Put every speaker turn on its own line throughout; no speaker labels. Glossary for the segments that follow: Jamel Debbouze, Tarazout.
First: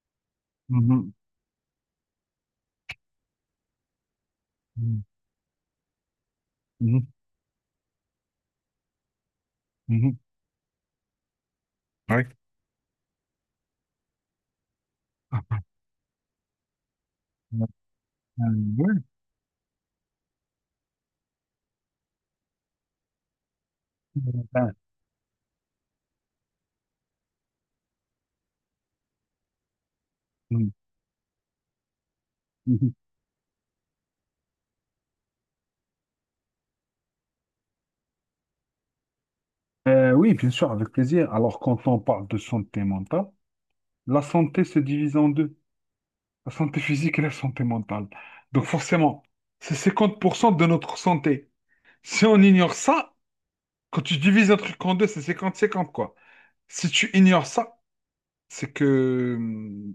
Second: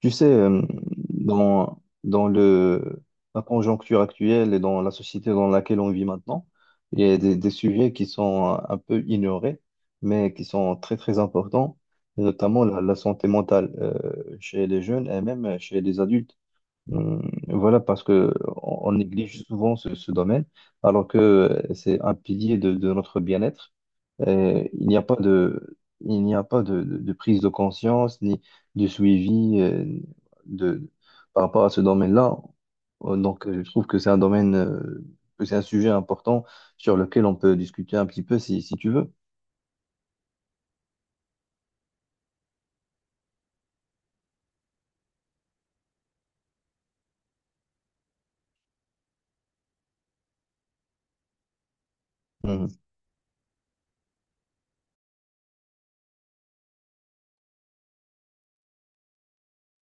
Tu sais, euh,
Mhm.
dans la conjoncture actuelle et dans la
Mhm.
société dans laquelle on vit maintenant, il y
Mhm.
a des sujets qui sont un peu ignorés,
Mhm.
mais qui sont très, très importants, et
Ouais.
notamment la santé mentale chez les jeunes et même chez les adultes. Hum,
Ah,
Voilà, parce que
ah, ah,
on
ouais.
néglige souvent ce domaine, alors que c'est un pilier de notre bien-être.
Ah,
Il n'y a pas de prise de conscience ni de suivi
mhm.
de, par rapport à ce domaine-là.
Mhm.
Donc, je trouve que c'est un domaine, que c'est un sujet important sur lequel on peut discuter un petit peu si tu veux.
Oui, bien sûr, avec plaisir. Alors, quand on parle de santé mentale, la santé se divise en deux, la santé physique et la santé mentale. Donc, forcément, c'est 50% de notre santé. Si on ignore
Mhm.
ça, quand tu divises un truc en deux, c'est 50-50, quoi. Si tu ignores ça, c'est que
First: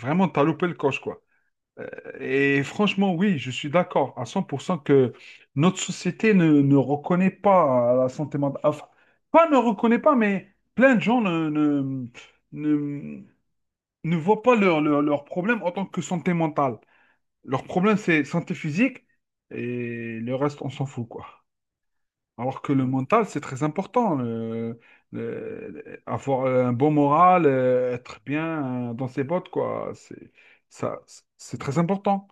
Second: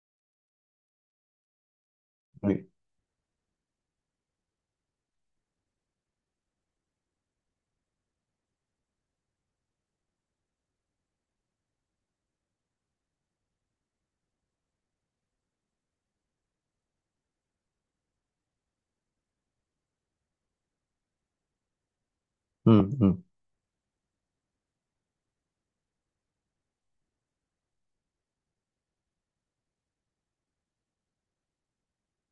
vraiment, t'as loupé le coche, quoi. Euh, Et
Oui,
franchement, oui, je suis d'accord à 100% que notre société ne reconnaît pas la santé mentale. Enfin, pas ne reconnaît pas, mais plein de gens ne, ne voient pas leur problème en tant que santé mentale. Leur problème, c'est santé physique et le reste, on s'en fout, quoi. Alors que le
mhm,
mental, c'est très important. Avoir un bon moral, être bien dans ses bottes, quoi. Ça, c'est très important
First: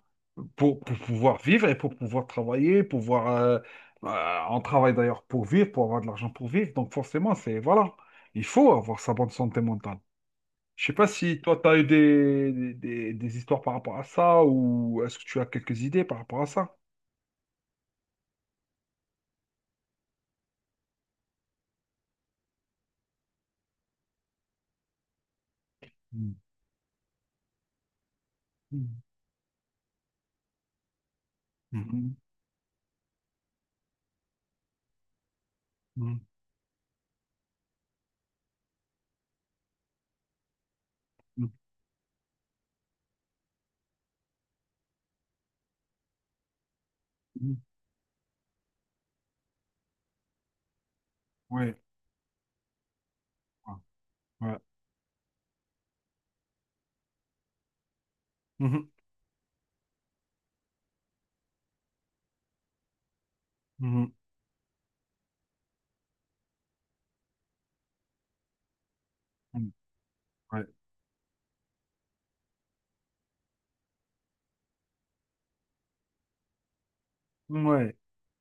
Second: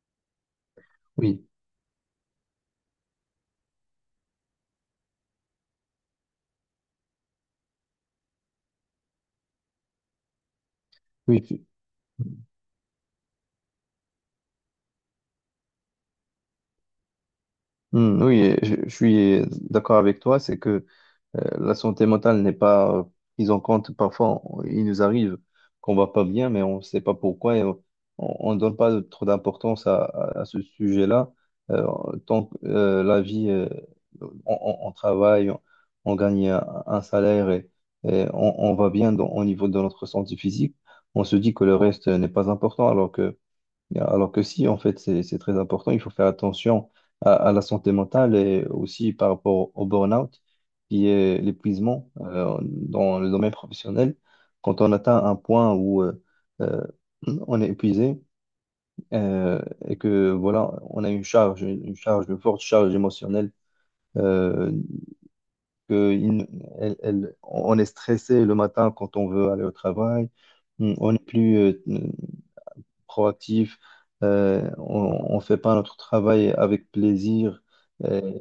pour pouvoir
oui,
vivre et pour pouvoir travailler, pouvoir. On travaille d'ailleurs pour vivre, pour avoir de l'argent pour vivre. Donc forcément, c'est voilà, il faut avoir sa bonne santé mentale. Je sais pas si
oui.
toi, tu as eu des histoires par rapport à ça ou est-ce que tu as quelques idées par rapport à ça?
Oui, je suis d'accord avec toi, c'est que la santé mentale n'est pas prise en compte. Parfois, il nous arrive qu'on va pas
Mm.
bien, mais on ne sait pas pourquoi et on ne donne pas trop d'importance à ce sujet-là. Euh,
Mm.
Tant que la vie, on travaille, on
Mm.
gagne un salaire et on va bien au niveau de notre santé physique, on se
Mm. Mm.
dit que le reste n'est pas important, alors que si, en fait, c'est très important. Il faut faire attention à
Mm.
la santé mentale et aussi par rapport au burn-out, qui est
Oui.
l'épuisement dans le domaine professionnel.
Ouais.
Quand on atteint un point où euh, on est épuisé
Mhm,
euh, et que voilà, on a une forte charge émotionnelle,
mhm,
euh, que il- elle- elle- on est stressé le matin quand on veut aller au
mhm.
travail.
Ouais.
On n'est plus proactif, on ne fait pas notre travail avec plaisir,
Mmh, Ouais.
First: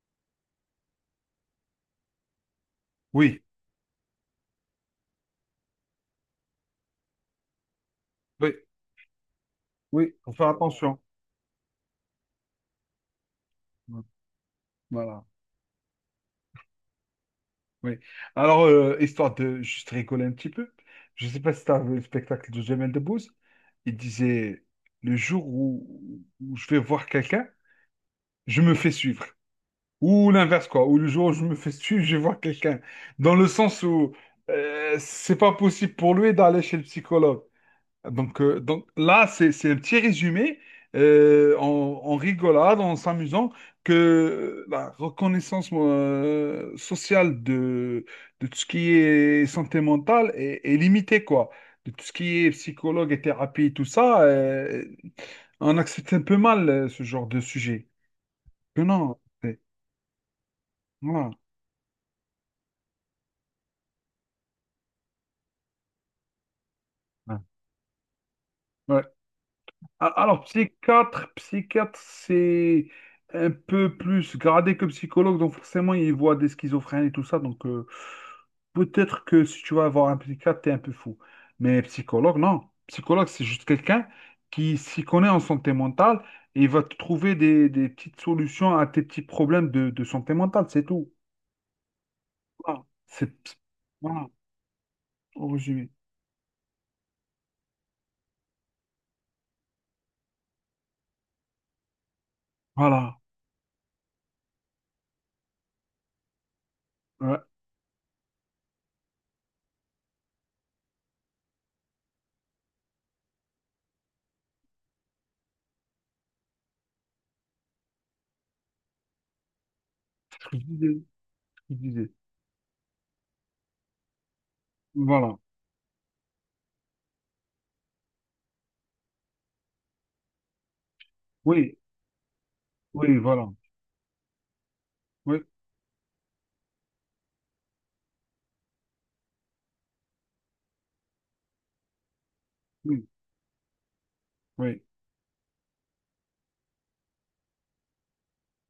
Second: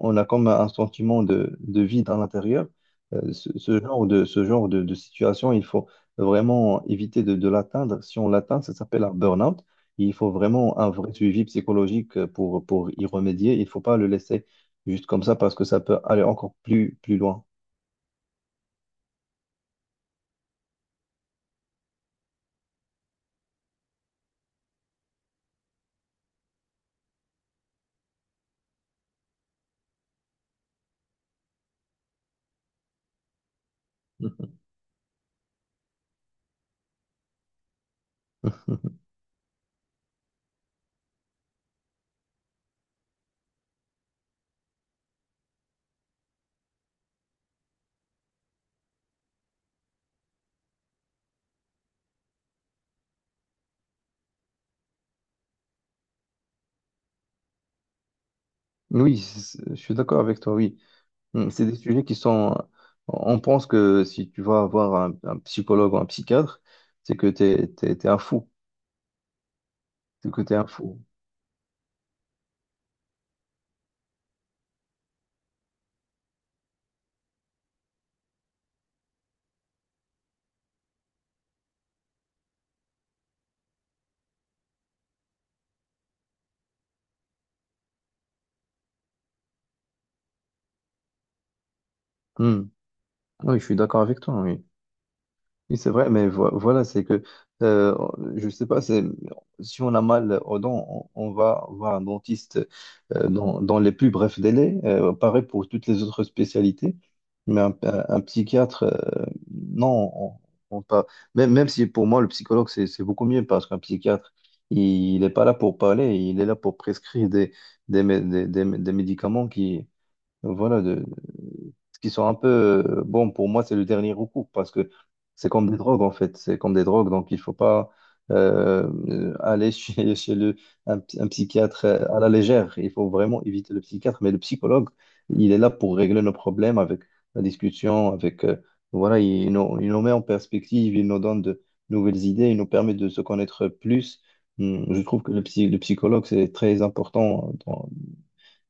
on a comme un sentiment de vide à l'intérieur.
Oui,
Ce, ce genre de situation, il faut vraiment éviter de l'atteindre. Si on
oui,
l'atteint, ça s'appelle un burn-out.
oui,
Il faut
faut faire
vraiment un
attention.
vrai suivi psychologique pour y remédier. Il ne faut pas
Ouais.
le laisser juste
Voilà,
comme ça parce que ça peut aller encore plus loin.
oui. Alors, histoire de juste rigoler un petit peu, je ne sais pas si tu as vu le spectacle de Jamel Debbouze, il disait, le jour où je vais voir quelqu'un, je me fais suivre. Ou l'inverse, quoi. Ou le jour où je me fais suivre, je vais voir quelqu'un. Dans le sens où c'est pas possible pour lui d'aller chez le psychologue. Donc, là, c'est un petit résumé euh, en, en rigolade, en s'amusant, que la reconnaissance sociale de tout ce qui est santé mentale est limitée, quoi. De tout ce qui est psychologue et thérapie, et tout ça, on accepte un peu mal ce genre de sujet. Que non,
Je suis d'accord avec toi, oui.
voilà.
C'est des sujets qui sont. On pense que si tu vas avoir un psychologue ou un psychiatre, c'est que t'es un fou.
Ouais. A-
C'est que
Alors,
t'es un fou.
psychiatre, c'est un peu plus gradé que psychologue, donc forcément, il voit des schizophrènes et tout ça, donc peut-être que si tu vas voir un psychiatre, t'es un peu fou. Mais psychologue, non. Psychologue, c'est juste quelqu'un qui s'y connaît en santé mentale et il va te trouver des petites solutions à tes petits problèmes de santé mentale, c'est tout.
Hmm.
Voilà. C'est,
Oui, je suis d'accord avec
voilà,
toi, oui.
au
Oui,
résumé.
c'est vrai, mais voilà, c'est que, euh, je sais pas, c'est, si on a mal aux dents, on va voir un dentiste
Voilà.
dans les plus brefs délais. Pareil pour toutes les autres spécialités.
Ouais,
Mais un psychiatre, non, on pas. Même, même si pour moi, le psychologue, c'est beaucoup mieux parce qu'un psychiatre, il n'est pas là pour parler, il est là pour prescrire des, mé- des médicaments
ce que
donc
je
voilà,
disais, ce que je
ce qui
disais.
sont un peu, bon, pour moi, c'est le dernier recours parce que
Voilà.
c'est comme des drogues, en fait. C'est comme des drogues, donc il faut pas aller chez, chez le, un
Oui,
psychiatre à la légère. Il faut
oui,
vraiment
voilà.
éviter le psychiatre, mais le psychologue,
Oui,
il est là pour régler nos problèmes avec la discussion, avec, voilà, il nous met en perspective, il nous donne de nouvelles idées, il nous permet
oui.
de se connaître plus.
Oui,
Je trouve que le psychologue, c'est très important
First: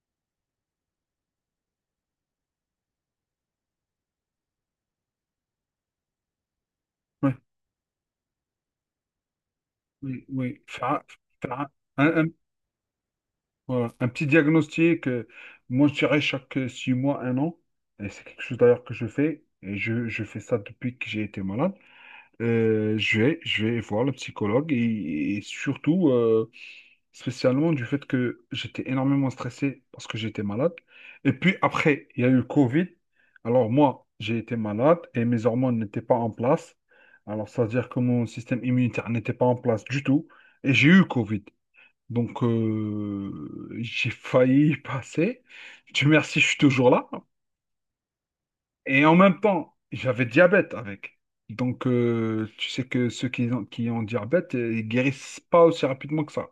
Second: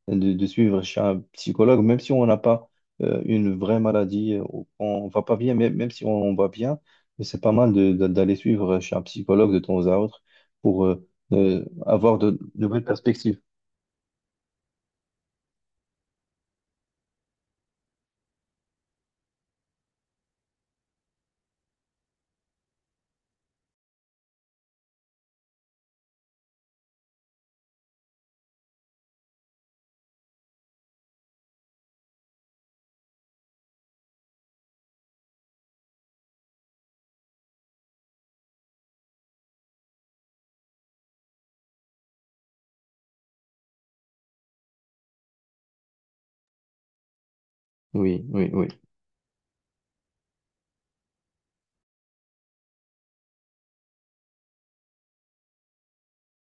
de suivre chez un psychologue, même si on n'a pas une vraie maladie, on va pas bien, mais même si on va bien, mais
oui,
c'est pas mal d'aller suivre chez un psychologue de temps à autre
oui, oui.
pour
Faire, faire
avoir
un, un-
de nouvelles perspectives.
voilà, un petit diagnostic, moi je dirais chaque 6 mois, un an, et c'est quelque chose d'ailleurs que je fais, et je fais ça depuis que j'ai été malade. Je vais, je vais, voir le psychologue et surtout spécialement du fait que j'étais énormément stressé parce que j'étais malade. Et puis après, il y a eu le Covid. Alors moi, j'ai été malade et mes hormones n'étaient pas en place. Alors ça veut dire que mon système immunitaire n'était pas en place du tout. Et j'ai eu le Covid. Donc j'ai failli y passer. Dieu merci, je suis toujours là.
Oui, oui, oui.
Et en même temps, j'avais diabète avec. Donc, tu sais que ceux qui ont diabète, ils guérissent pas aussi rapidement que ça.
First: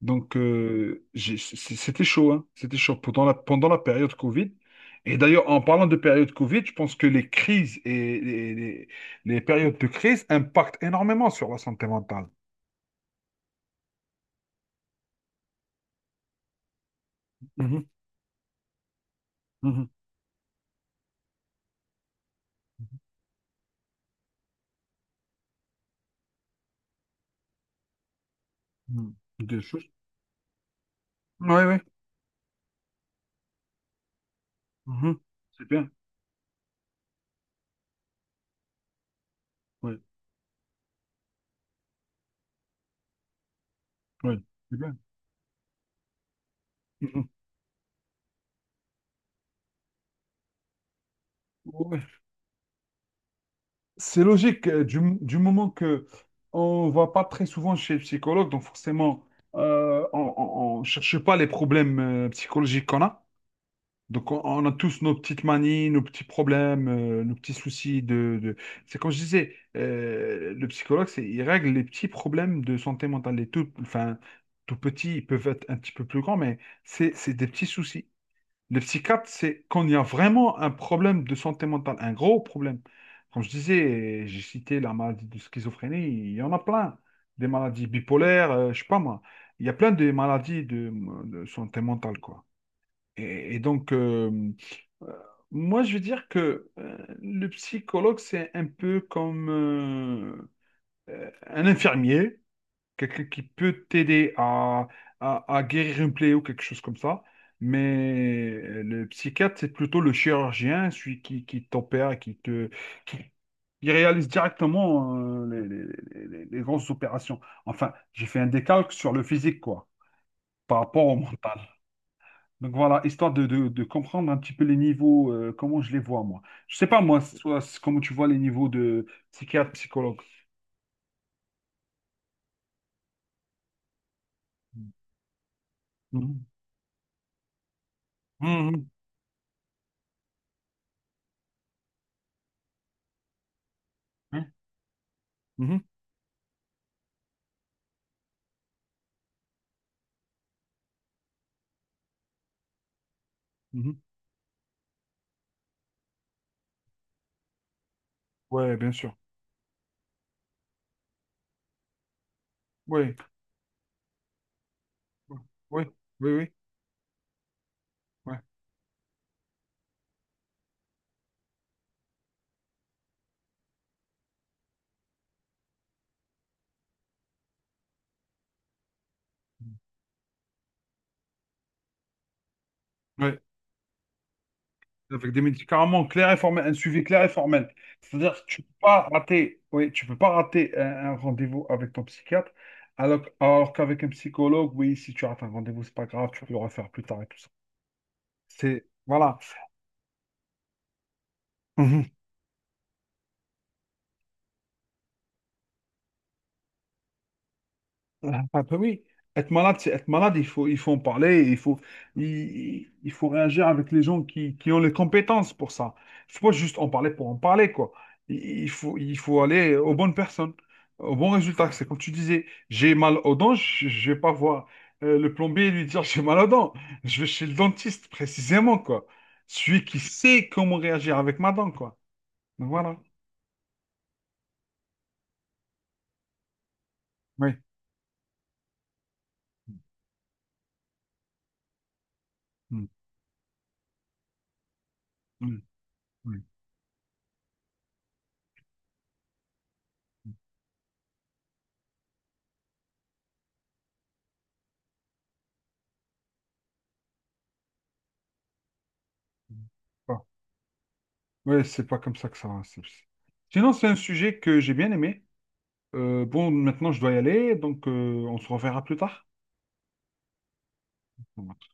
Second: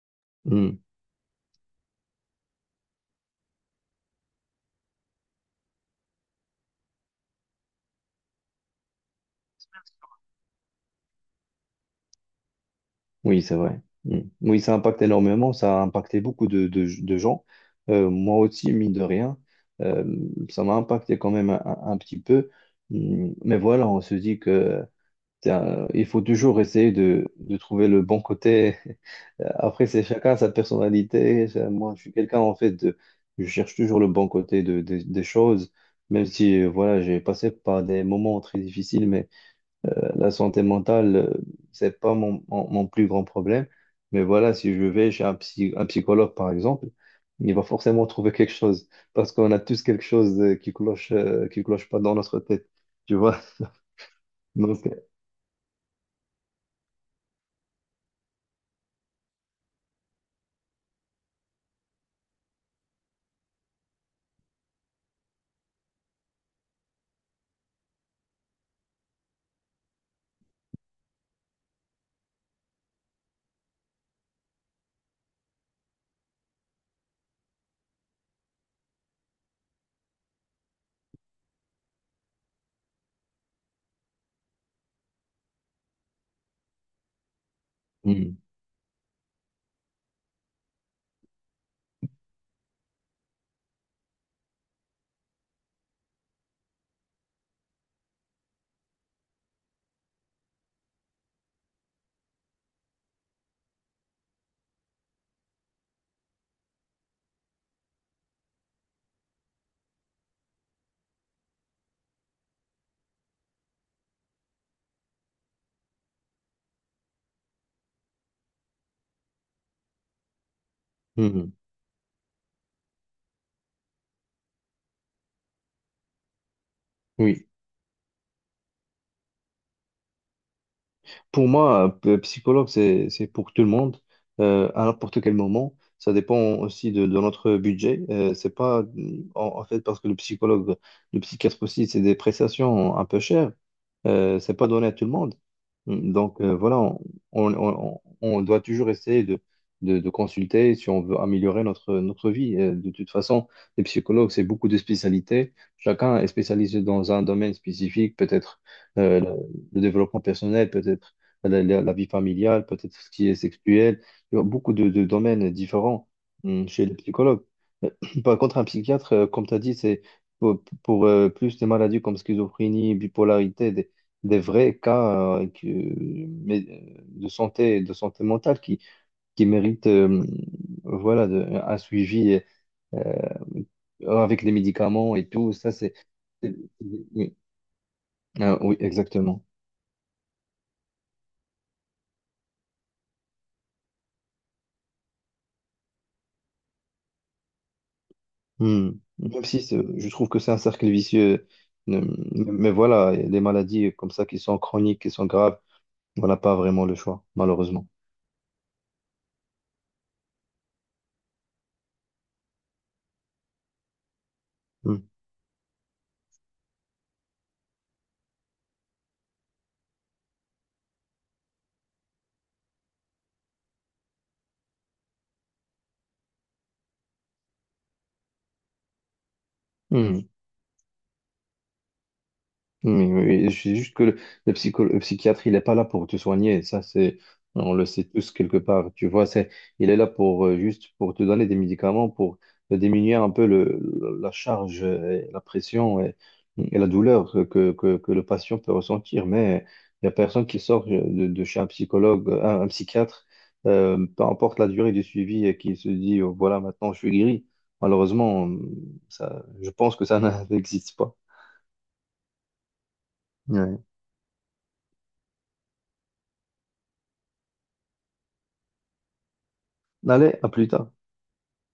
Donc,
Mm.
C'était chaud, hein. C'était chaud pendant la période Covid. Et d'ailleurs, en parlant de période Covid, je pense que les crises et les périodes de crise impactent énormément sur la santé mentale.
Oui, c'est vrai. Mm. Oui, ça impacte énormément, ça a impacté beaucoup de gens.
Mhm,
Moi aussi, mine de rien,
mhm,
euh, ça m'a impacté quand même un petit peu. Mm. Mais voilà, on se dit que il faut toujours essayer de trouver le bon côté.
mhm. Des choses.
Après, c'est chacun sa personnalité.
Oui, oui.
Moi, je suis quelqu'un, en fait, de, je cherche toujours le bon côté
Mhm.
des
C'est
choses,
bien.
même si, voilà, j'ai passé par des moments très difficiles, mais
Oui,
la santé mentale, c'est pas mon plus grand problème. Mais
oui.
voilà, si
C'est
je
bien.
vais chez un psychologue, par exemple,
Mhm.
il va forcément trouver quelque chose, parce qu'on a tous quelque chose qui cloche pas
Ouais.
dans notre tête, tu vois.
C'est logique,
Donc,
du,
euh,
du moment que on va pas très souvent chez le psychologue, donc forcément, on ne cherche pas les problèmes psychologiques qu'on a. Donc, on a tous nos petites manies, nos petits problèmes, nos petits soucis de. C'est comme je disais, le psychologue, il règle les petits problèmes de santé mentale. Les tout, enfin, tout petits, ils peuvent être un petit peu plus grands, mais c'est des petits soucis. Le psychiatre, c'est quand il y a vraiment un problème de santé mentale, un gros problème. Comme je disais, j'ai cité la maladie de schizophrénie, il y en a plein. Des maladies
Mhm.
bipolaires, je sais pas moi. Il y a plein de maladies de santé mentale, quoi. Et donc, euh, moi, je veux dire que le psychologue, c'est un peu comme un infirmier, quelqu'un qui peut t'aider à guérir une plaie ou quelque chose comme ça. Mais le psychiatre, c'est plutôt le chirurgien, celui qui t'opère, qui, qui réalise directement les grosses opérations. Enfin, j'ai fait un décalque sur le physique, quoi, par rapport au
Mhm.
mental. Donc voilà, histoire de comprendre un petit peu les niveaux, comment je les vois moi. Je sais pas moi,
Oui.
comment tu vois les niveaux de psychiatre, psychologue.
Pour moi, psychologue, c'est pour tout le monde, à n'importe quel moment. Ça dépend
Mhm.
aussi de notre budget. C'est pas,
Mhm.
en, En fait, parce que le psychologue, le psychiatre aussi, c'est des prestations un peu chères.
Mhm.
C'est pas donné à tout le monde.
Mhm.
Donc voilà, on doit toujours essayer de consulter si on veut améliorer notre vie. De toute façon, les
Mhm.
psychologues, c'est beaucoup de spécialités. Chacun est spécialisé dans un domaine spécifique, peut-être
Ouais, bien sûr.
euh, le, le développement personnel, peut-être la vie familiale, peut-être ce
Oui,
qui est sexuel. Il y a beaucoup de domaines
oui,
différents
oui, oui.
chez les psychologues. Euh, Par
Ouais.
contre, un psychiatre, comme tu as dit, c'est plus des maladies comme schizophrénie, bipolarité, des vrais cas mais, de santé mentale qui méritent voilà, un suivi
Ouais.
avec les médicaments et
Avec des
tout. Ça, c'est.
médicaments clairs et
c'est-
formels, un suivi clair et
Oui,
formel. C'est-à-dire que
ah,
tu peux
oui,
pas
exactement.
rater, oui, tu peux pas rater un rendez-vous avec ton psychiatre, alors qu'avec un psychologue, oui, si tu rates un rendez-vous, c'est pas grave, tu peux le refaire plus tard et tout ça. C'est,
Hmm.
voilà.
Même si je trouve que c'est un cercle vicieux. Euh, Mais voilà, il y a des maladies comme ça qui sont chroniques, qui sont graves, on n'a pas vraiment le choix, malheureusement.
Ah, ah, bah oui, être malade, c'est être malade, il faut en parler, il faut réagir avec les gens qui ont les
Hmm.
compétences pour ça. Il faut pas juste en parler pour en parler, quoi. Il faut aller aux bonnes personnes, aux bons résultats. C'est comme tu disais, j'ai mal aux dents, je vais pas voir le plombier et lui dire j'ai mal aux dents. Je vais chez le dentiste, précisément, quoi. Celui qui
Hmm.
sait comment réagir avec ma dent, quoi. Donc voilà.
Mais je suis juste que le, le psychiatre, il n'est pas là pour te soigner. Ça, c'est,
Oui.
on le sait tous quelque part. Tu vois, c'est, il est là pour juste pour te donner des médicaments pour
Mm,
diminuer un peu le, la charge, et la
mm,
pression
mm,
et la douleur que le patient peut ressentir. Mais il n'y a personne qui sort de chez un psychologue, un psychiatre, peu importe la durée du suivi, et qui se dit, oh, voilà, maintenant je suis guéri. Malheureusement, ça, je pense que
mm.
ça n'existe pas.
Ouais, c'est pas comme ça que ça va. Sinon,
Ouais.
c'est un sujet que j'ai bien aimé. Bon, maintenant, je dois y aller, donc on se reverra plus tard.
Allez, à plus tard.
Bon, bah.